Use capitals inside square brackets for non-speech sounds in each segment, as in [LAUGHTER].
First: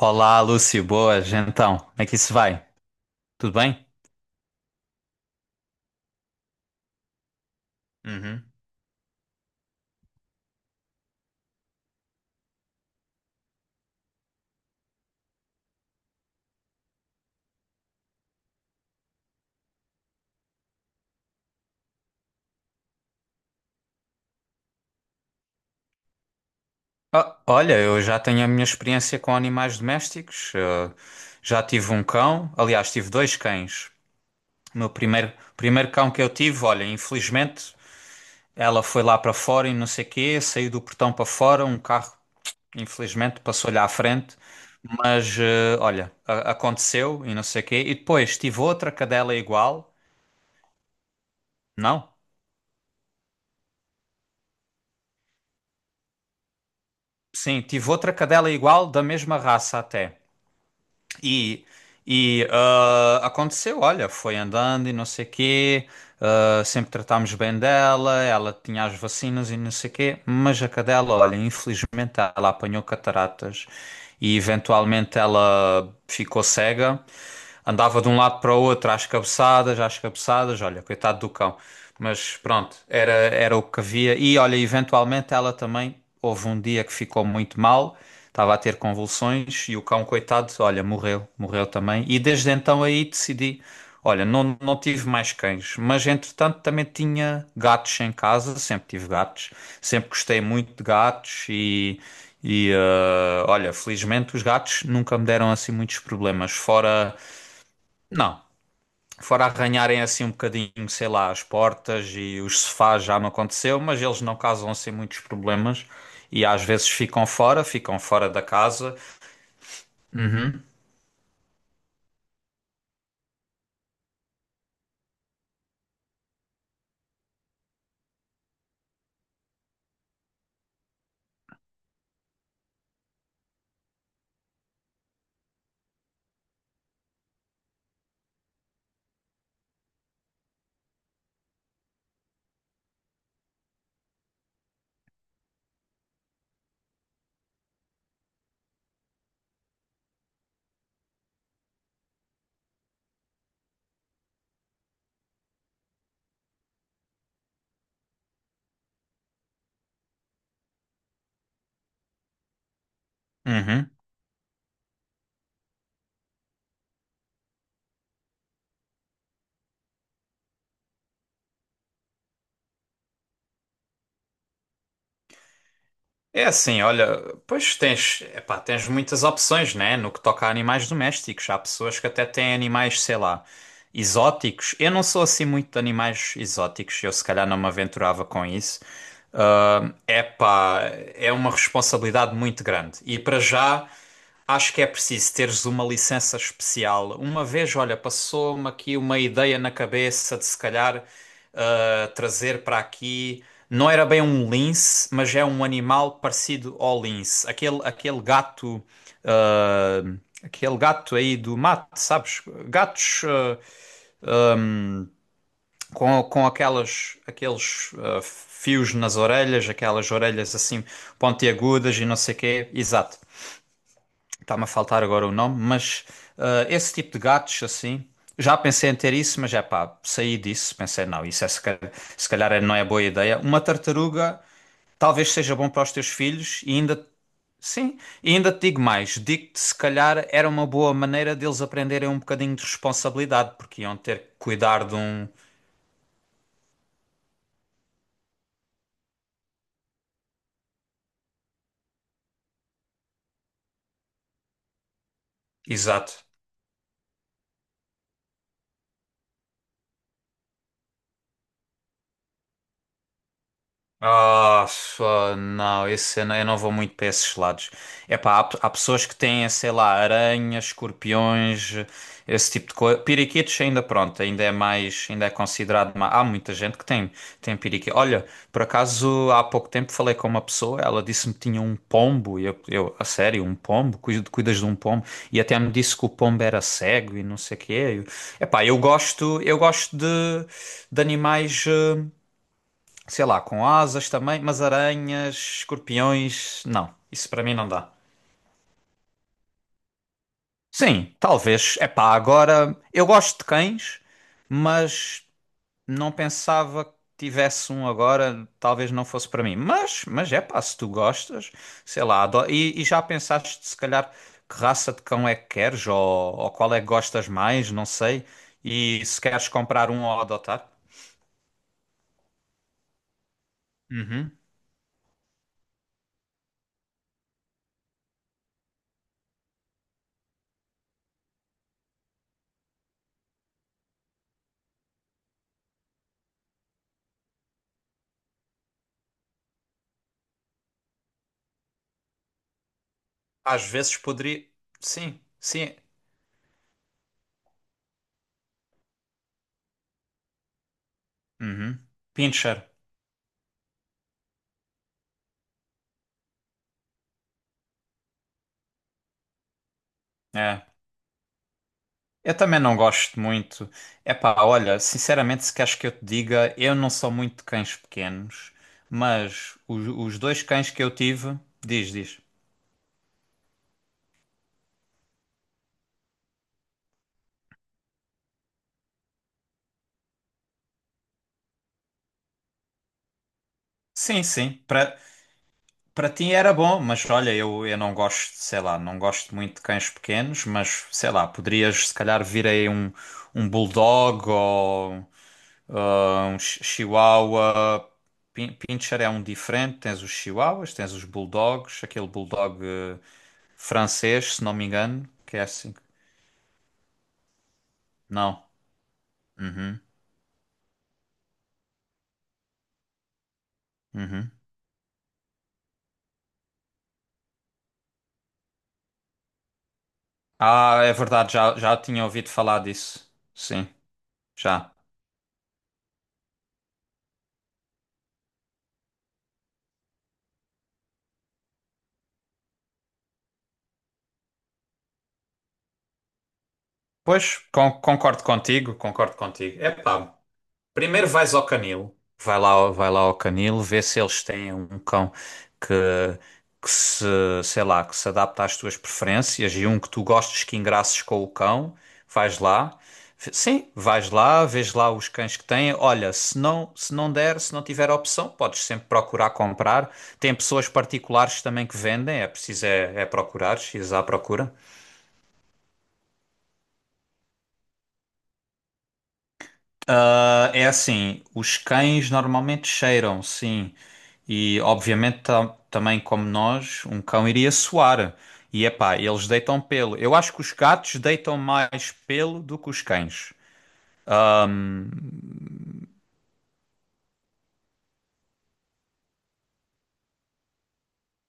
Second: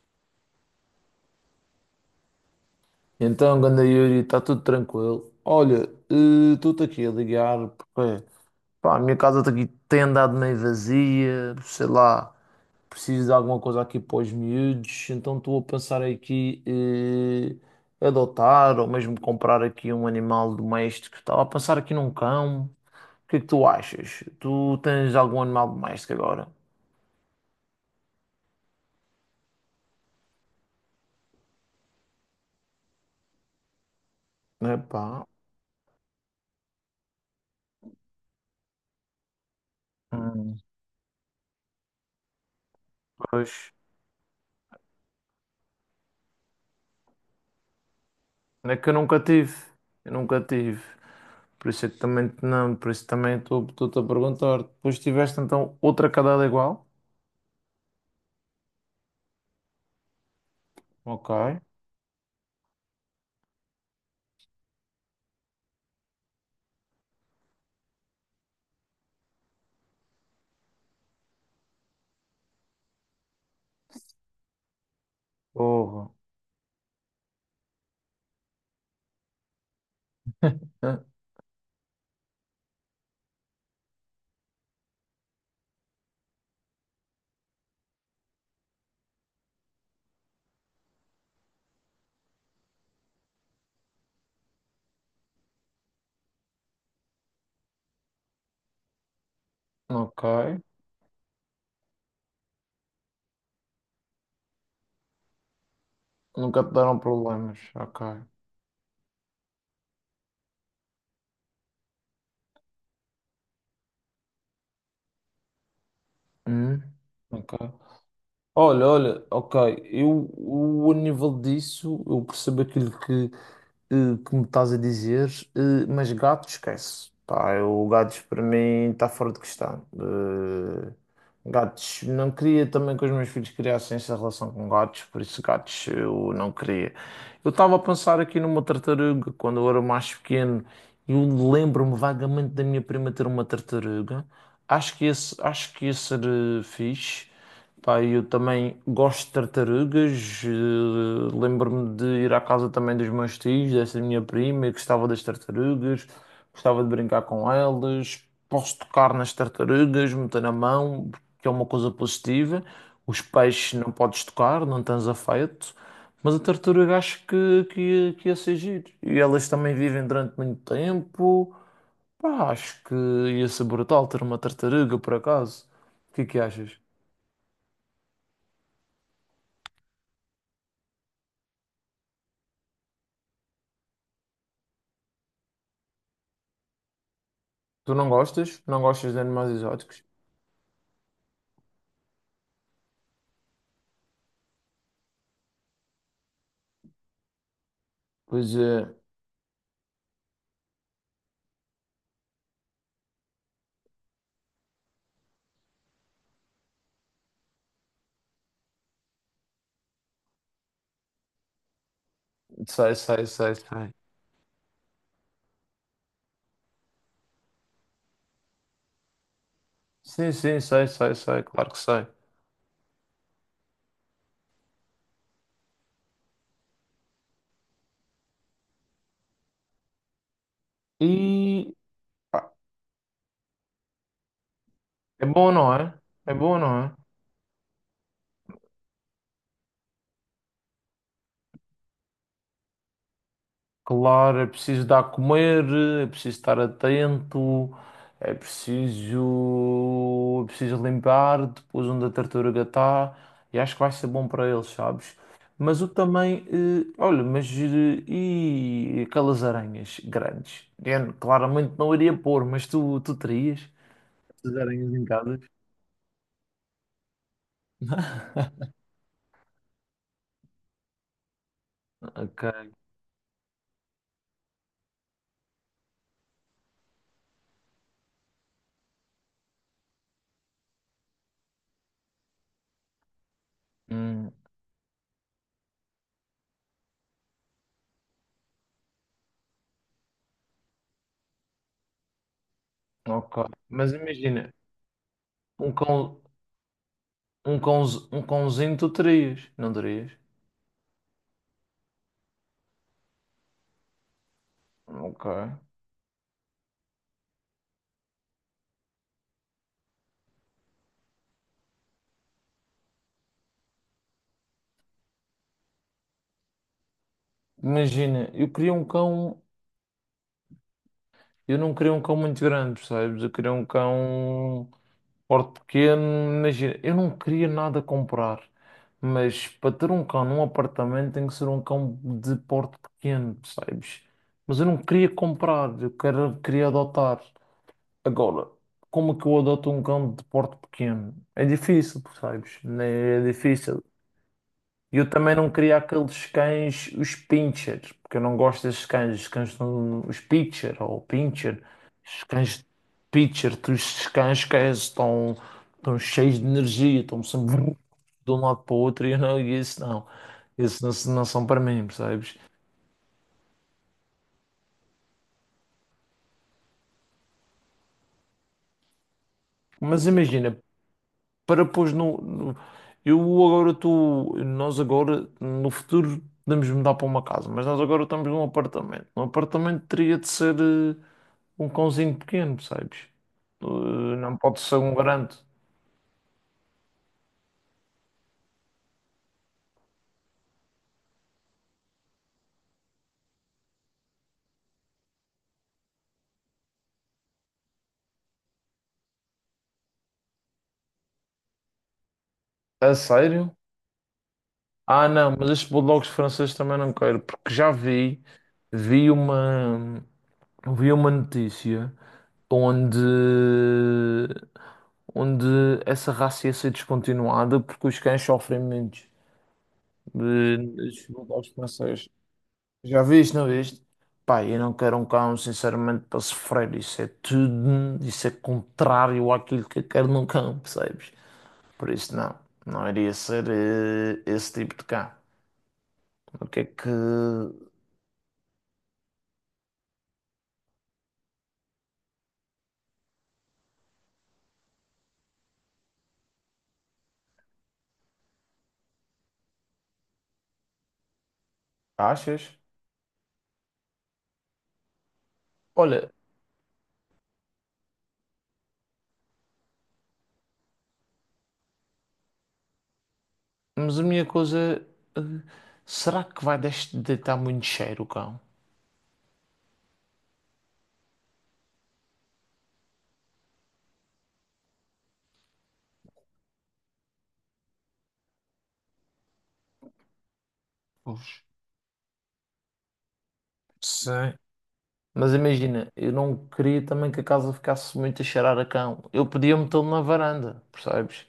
Olá, Lúcio, boas, então, como é que isso vai? Tudo Então, ganda bem? Yuri, está tudo tranquilo. Olha, estou-te aqui a ligar porque Uhum. pá, a minha casa tá aqui tem andado meio vazia, sei lá, preciso de alguma coisa aqui para os miúdos, então estou a pensar aqui adotar ou mesmo comprar aqui um animal doméstico. Estava a pensar aqui num cão. O que é que tu achas? Tu tens algum animal doméstico agora? Ah, olha, eu já tenho a minha experiência com animais domésticos. Já tive um cão, aliás, tive dois cães. O meu Epá. primeiro, primeiro cão que eu tive, olha, infelizmente, ela foi lá para fora e não sei quê, Hum. saiu do portão para fora, um carro, infelizmente, Pois. passou-lhe à frente. Mas, olha, aconteceu e não sei quê. E depois tive É que outra eu nunca cadela tive. igual, Eu nunca tive. Por isso é que não? também não, por isso também estou-te a perguntar. Depois tiveste então outra cadela igual? Sim, tive outra cadela igual, da mesma raça até. Ok. E, e aconteceu, olha, foi andando e não sei quê, ah, sempre tratámos bem dela, ela tinha as vacinas e não sei quê, mas a cadela, olha, infelizmente ela apanhou cataratas e eventualmente ela Porra. ficou cega, andava de um lado para o outro às cabeçadas, olha, Hã? coitado do cão. Mas pronto, era o que havia. E olha, eventualmente ela também, houve um dia que ficou muito mal, estava a ter convulsões e o cão, coitado, olha, morreu, morreu também. E desde então aí decidi, olha, não tive mais cães, mas entretanto também tinha gatos em casa, sempre tive gatos, sempre Ok. gostei muito de gatos. E. E olha, felizmente os gatos nunca me deram assim muitos problemas, Nunca te deram fora problemas. Ok. não. Fora arranharem assim um bocadinho, sei lá, as portas e os sofás já me aconteceu, mas eles não causam assim muitos problemas e às Hum? vezes Ok. Ficam fora da Olha, casa. olha, ok. Eu, Uhum, eu a nível disso, eu percebo aquilo que que me estás a dizer, mas gato esquece. Pá, eu, gatos para mim está fora de questão. Gatos, não queria também que os meus filhos criassem essa relação com gatos, por isso gatos eu não queria. Eu estava a pensar aqui numa tartaruga quando eu era mais pequeno. Eu lembro-me vagamente da minha prima ter uma tartaruga. Acho que esse, acho que ia ser fixe. Pá, eu também gosto de tartarugas. Lembro-me de ir à casa também dos meus tios, dessa minha prima, e gostava das tartarugas, gostava de brincar com elas. Posso tocar nas tartarugas, meter na mão, que é uma coisa positiva. Os peixes não uhum. podes tocar, não tens afeto. Mas a tartaruga acho que, que ia ser giro. E elas também vivem durante muito tempo. Pá, acho que ia ser brutal ter uma tartaruga, por acaso. O que é que É achas? assim, olha, pois tens, epá, tens muitas opções, né? No que toca a animais domésticos, há pessoas que até têm animais, sei lá, exóticos. Eu não sou assim muito de animais exóticos, eu se calhar não me Tu não aventurava com gostas? isso. Não gostas de animais Ah, exóticos? epá, é uma responsabilidade muito grande. E para já, acho que é preciso teres uma licença especial. Uma vez, olha, Pois passou-me é, aqui uma ideia na cabeça de se calhar trazer para aqui. Não era bem um lince, mas é um animal parecido ao lince. Aquele gato. Aquele gato aí do mato, sabes? sei, Gatos sei, sei, sei. Com aquelas, aqueles fios nas orelhas, aquelas Sim, orelhas sim, assim sei, sei, sei, claro que pontiagudas e sei. não sei o quê. Exato. Está-me a faltar agora o nome, mas esse tipo de gatos assim. Já pensei em ter isso, mas é pá, saí disso. Pensei, não, isso é se E calhar, se pá, calhar não é boa ideia. Uma tartaruga é talvez bom, seja bom não para os é? teus É bom, filhos e não é? ainda, sim, e ainda te digo mais, digo-te se calhar era uma boa maneira deles aprenderem um bocadinho de responsabilidade, porque iam ter que Claro, é cuidar preciso de dar a um, comer, é preciso estar atento, é preciso limpar depois onde a tartaruga está e acho que vai ser bom para eles, sabes? Mas eu exato. também, olha, mas e aquelas aranhas grandes? Eu claramente não iria pôr, mas tu terias as Ah, aranhas f- em ah, casa? não, esse eu não vou muito para esses lados. É pá, há, há pessoas que têm, sei lá, aranhas, escorpiões, esse tipo Ok, de coisa. Piriquitos ainda, pronto, ainda é mais, ainda é considerado mais. Há muita gente que tem, tem piriquitos. Olha, por acaso há pouco tempo falei com uma pessoa, ela disse-me que tinha um pombo, e eu, a sério, um pombo? Hum, Cuidas de um pombo? E até me disse que o pombo era cego e não sei o quê. É pá, eu epá, eu gosto de animais. Sei ok. lá, com Mas asas também, imagina, mas aranhas, um cão, escorpiões, não, isso para mim um não cão, dá. um cãozinho tu terias, não terias? Sim, talvez. É pá, agora eu gosto de cães, Ok. mas não pensava que tivesse um agora, talvez não fosse para mim. Mas é pá, se tu gostas, sei lá, e já pensaste se calhar que raça de cão é que queres, ou qual é que gostas mais, não sei, Imagina, eu queria um e se cão, queres comprar um ou adotar? eu não queria um cão muito grande, percebes? Eu queria um Uhum. cão porte pequeno, imagina, eu não queria nada comprar, mas para ter um cão num apartamento tem que ser um cão de porte pequeno, percebes? Mas eu não queria comprar, eu quero, queria adotar. Agora, como é que eu adoto um cão de porte pequeno? É difícil, percebes? Né, é Às difícil. vezes poderia. E eu Sim, também não sim. queria aqueles cães, os pincher, porque eu não gosto desses cães, os cães, os pitcher ou pincher, Uhum. os cães Pinscher. pitcher, os cães que estão, estão cheios de energia, estão sempre [LAUGHS] vrum, de um lado para o outro e eu não, e isso não, É, isso não, não são para mim, eu percebes? também não gosto muito. Epá, olha, sinceramente, se queres que eu te diga, eu não sou muito de cães pequenos, mas Mas os dois imagina, cães que eu tive, para diz, pôs diz. Eu agora estou, nós agora, no futuro, podemos mudar para uma casa, mas nós agora estamos num apartamento. Um apartamento teria de ser. Um cãozinho pequeno, percebes? Sim, Não sim, pode ser um para grande. para ti era bom, mas olha, eu não gosto, sei lá, não gosto muito de cães pequenos, mas sei lá, poderias se calhar vir aí um bulldog ou. Ah, um chihuahua. Pincher é um diferente. Tens os chihuahuas, tens os bulldogs, aquele bulldog A sério? francês, se não me engano, Ah, não, que é mas estes assim. bulldogs franceses também não quero, porque já vi, Não. vi Uhum, uma, vi uma notícia onde, uhum. onde essa raça ia ser descontinuada porque os cães sofrem muito. Ah, é Estes verdade, bulldogs já, já tinha franceses. ouvido falar Já disso. viste, não Sim, viste? Pá, eu não já. quero um cão, sinceramente, para sofrer. Isso é tudo, isso é contrário àquilo que eu quero num cão, percebes? Por isso, não. Não iria ser esse tipo de cá. O que é que Pois, concordo contigo, concordo contigo. Epá, primeiro vais ao canil, vai lá, vai lá ao canil, vê se eles têm um cão que, que se, sei lá, que se adapta às tuas preferências e um que tu gostes, que engraças com o cão, vais achas? lá. Sim, vais lá, vês lá os cães que têm. Olha, Olha, se não, se não der, se não tiver opção, podes sempre procurar comprar. Tem pessoas particulares também que vendem, é preciso é, é procurar, ir mas à a minha procura. coisa. eh, Será que vai deitar muito cheiro o cão? Ah, é assim, os cães normalmente cheiram, sim. E obviamente também como nós, um cão iria suar. E epá, eles deitam pelo. Eu acho que os gatos Pois. deitam mais pelo do que os cães. Sim. Mas imagina, eu não queria também que a casa ficasse muito a cheirar a cão. Eu podia metê-lo na varanda, percebes?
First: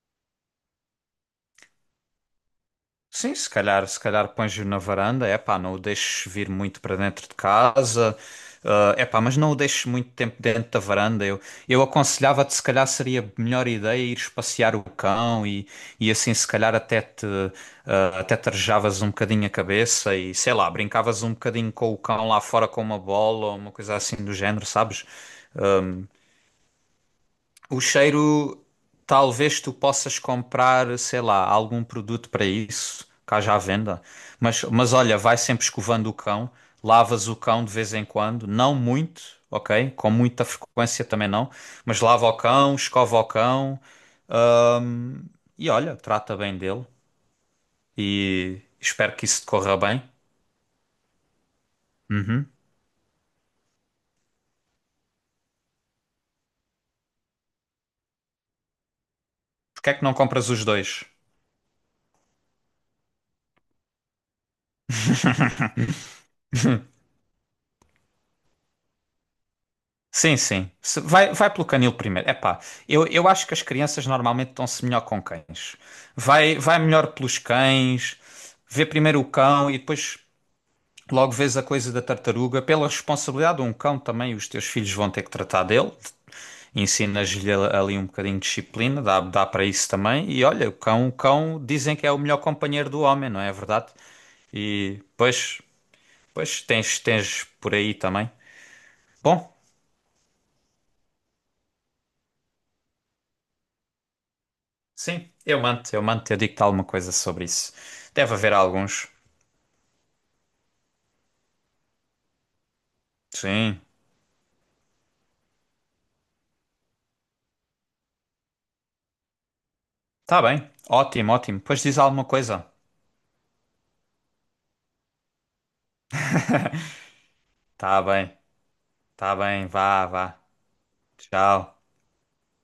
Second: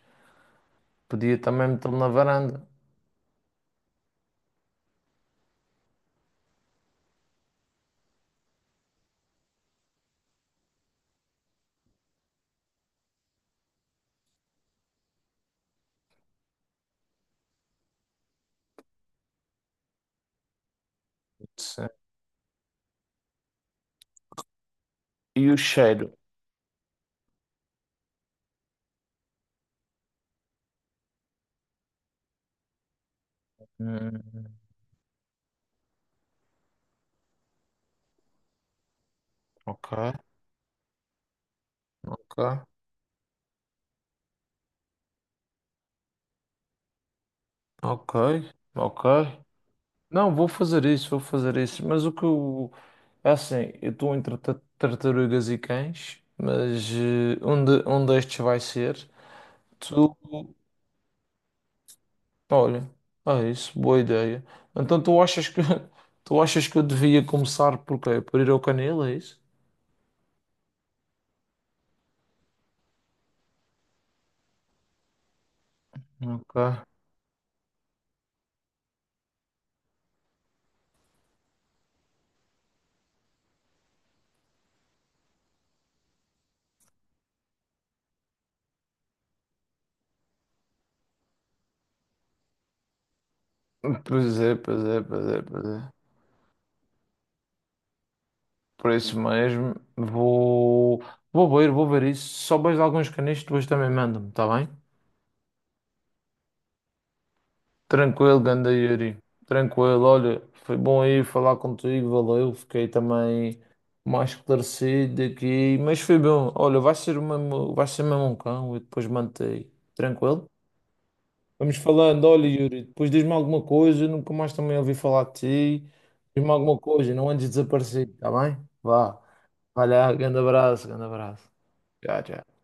Podia também metê-lo na varanda. Sim, se calhar, se calhar pões-o na varanda, é pá, não o deixes vir muito para dentro de casa, é pá, mas não o deixes muito tempo dentro da varanda. Eu aconselhava-te, se calhar seria a melhor ideia ires passear o cão e assim, se calhar, até te arejavas um bocadinho a cabeça e sei lá, brincavas um bocadinho Sim. com o cão lá fora com uma bola ou uma coisa assim do género, sabes? E o cheiro? O cheiro, talvez tu possas comprar, sei lá, algum produto para isso, cá já à venda. Hum, Mas olha, vai sempre escovando o cão, lavas o cão de vez em quando, não muito, ok? ok, Com muita frequência também não, mas lava o ok, cão, escova o cão e olha, trata bem dele ok, e ok. espero que isso te corra bem. Não, vou fazer isso. Mas o que Uhum. eu. É assim, eu estou entre tartarugas e cães, mas um, de, um destes vai ser. Porque é que não Tu. compras os dois? Olha, é isso, boa ideia. Então tu achas que. [LAUGHS] Tu achas que eu devia começar por quê? Por ir ao canil, é isso? Sim, sim. Vai, vai pelo canil primeiro. Epá, eu acho que as crianças normalmente estão-se melhor com cães. Ok. Vai, vai melhor pelos cães, vê primeiro o cão e depois logo vês a coisa da tartaruga. Pela responsabilidade de um cão também, os teus filhos vão ter que tratar dele. Ensinas-lhe ali um bocadinho de disciplina, dá, dá para isso também. E olha, o cão dizem que é o melhor companheiro do homem, não é verdade? Pois é, pois é, E pois é, pois, pois é. pois tens, tens por aí também. Por isso Bom. mesmo, vou. Vou ver isso. Se souberes de alguns canis, depois também manda-me, está bem? Sim, eu mando, eu mando, eu digo-te alguma coisa sobre isso. Deve Tranquilo, haver ganda alguns. Yuri. Tranquilo, olha, foi bom aí falar contigo, valeu. Fiquei também Sim, mais esclarecido aqui, mas foi bom. Olha, vai ser mesmo um cão e depois mantei. tá Tranquilo? bem. Ótimo, ótimo. Vamos Pois diz falando, alguma olha, coisa. Yuri, depois diz-me alguma coisa, nunca mais também ouvi falar de ti. Diz-me alguma coisa, não andes Tá desaparecido, tá bem, bem? Vá, tá bem, vai vá, lá, vá. Grande abraço. Tchau. Tchau, tchau.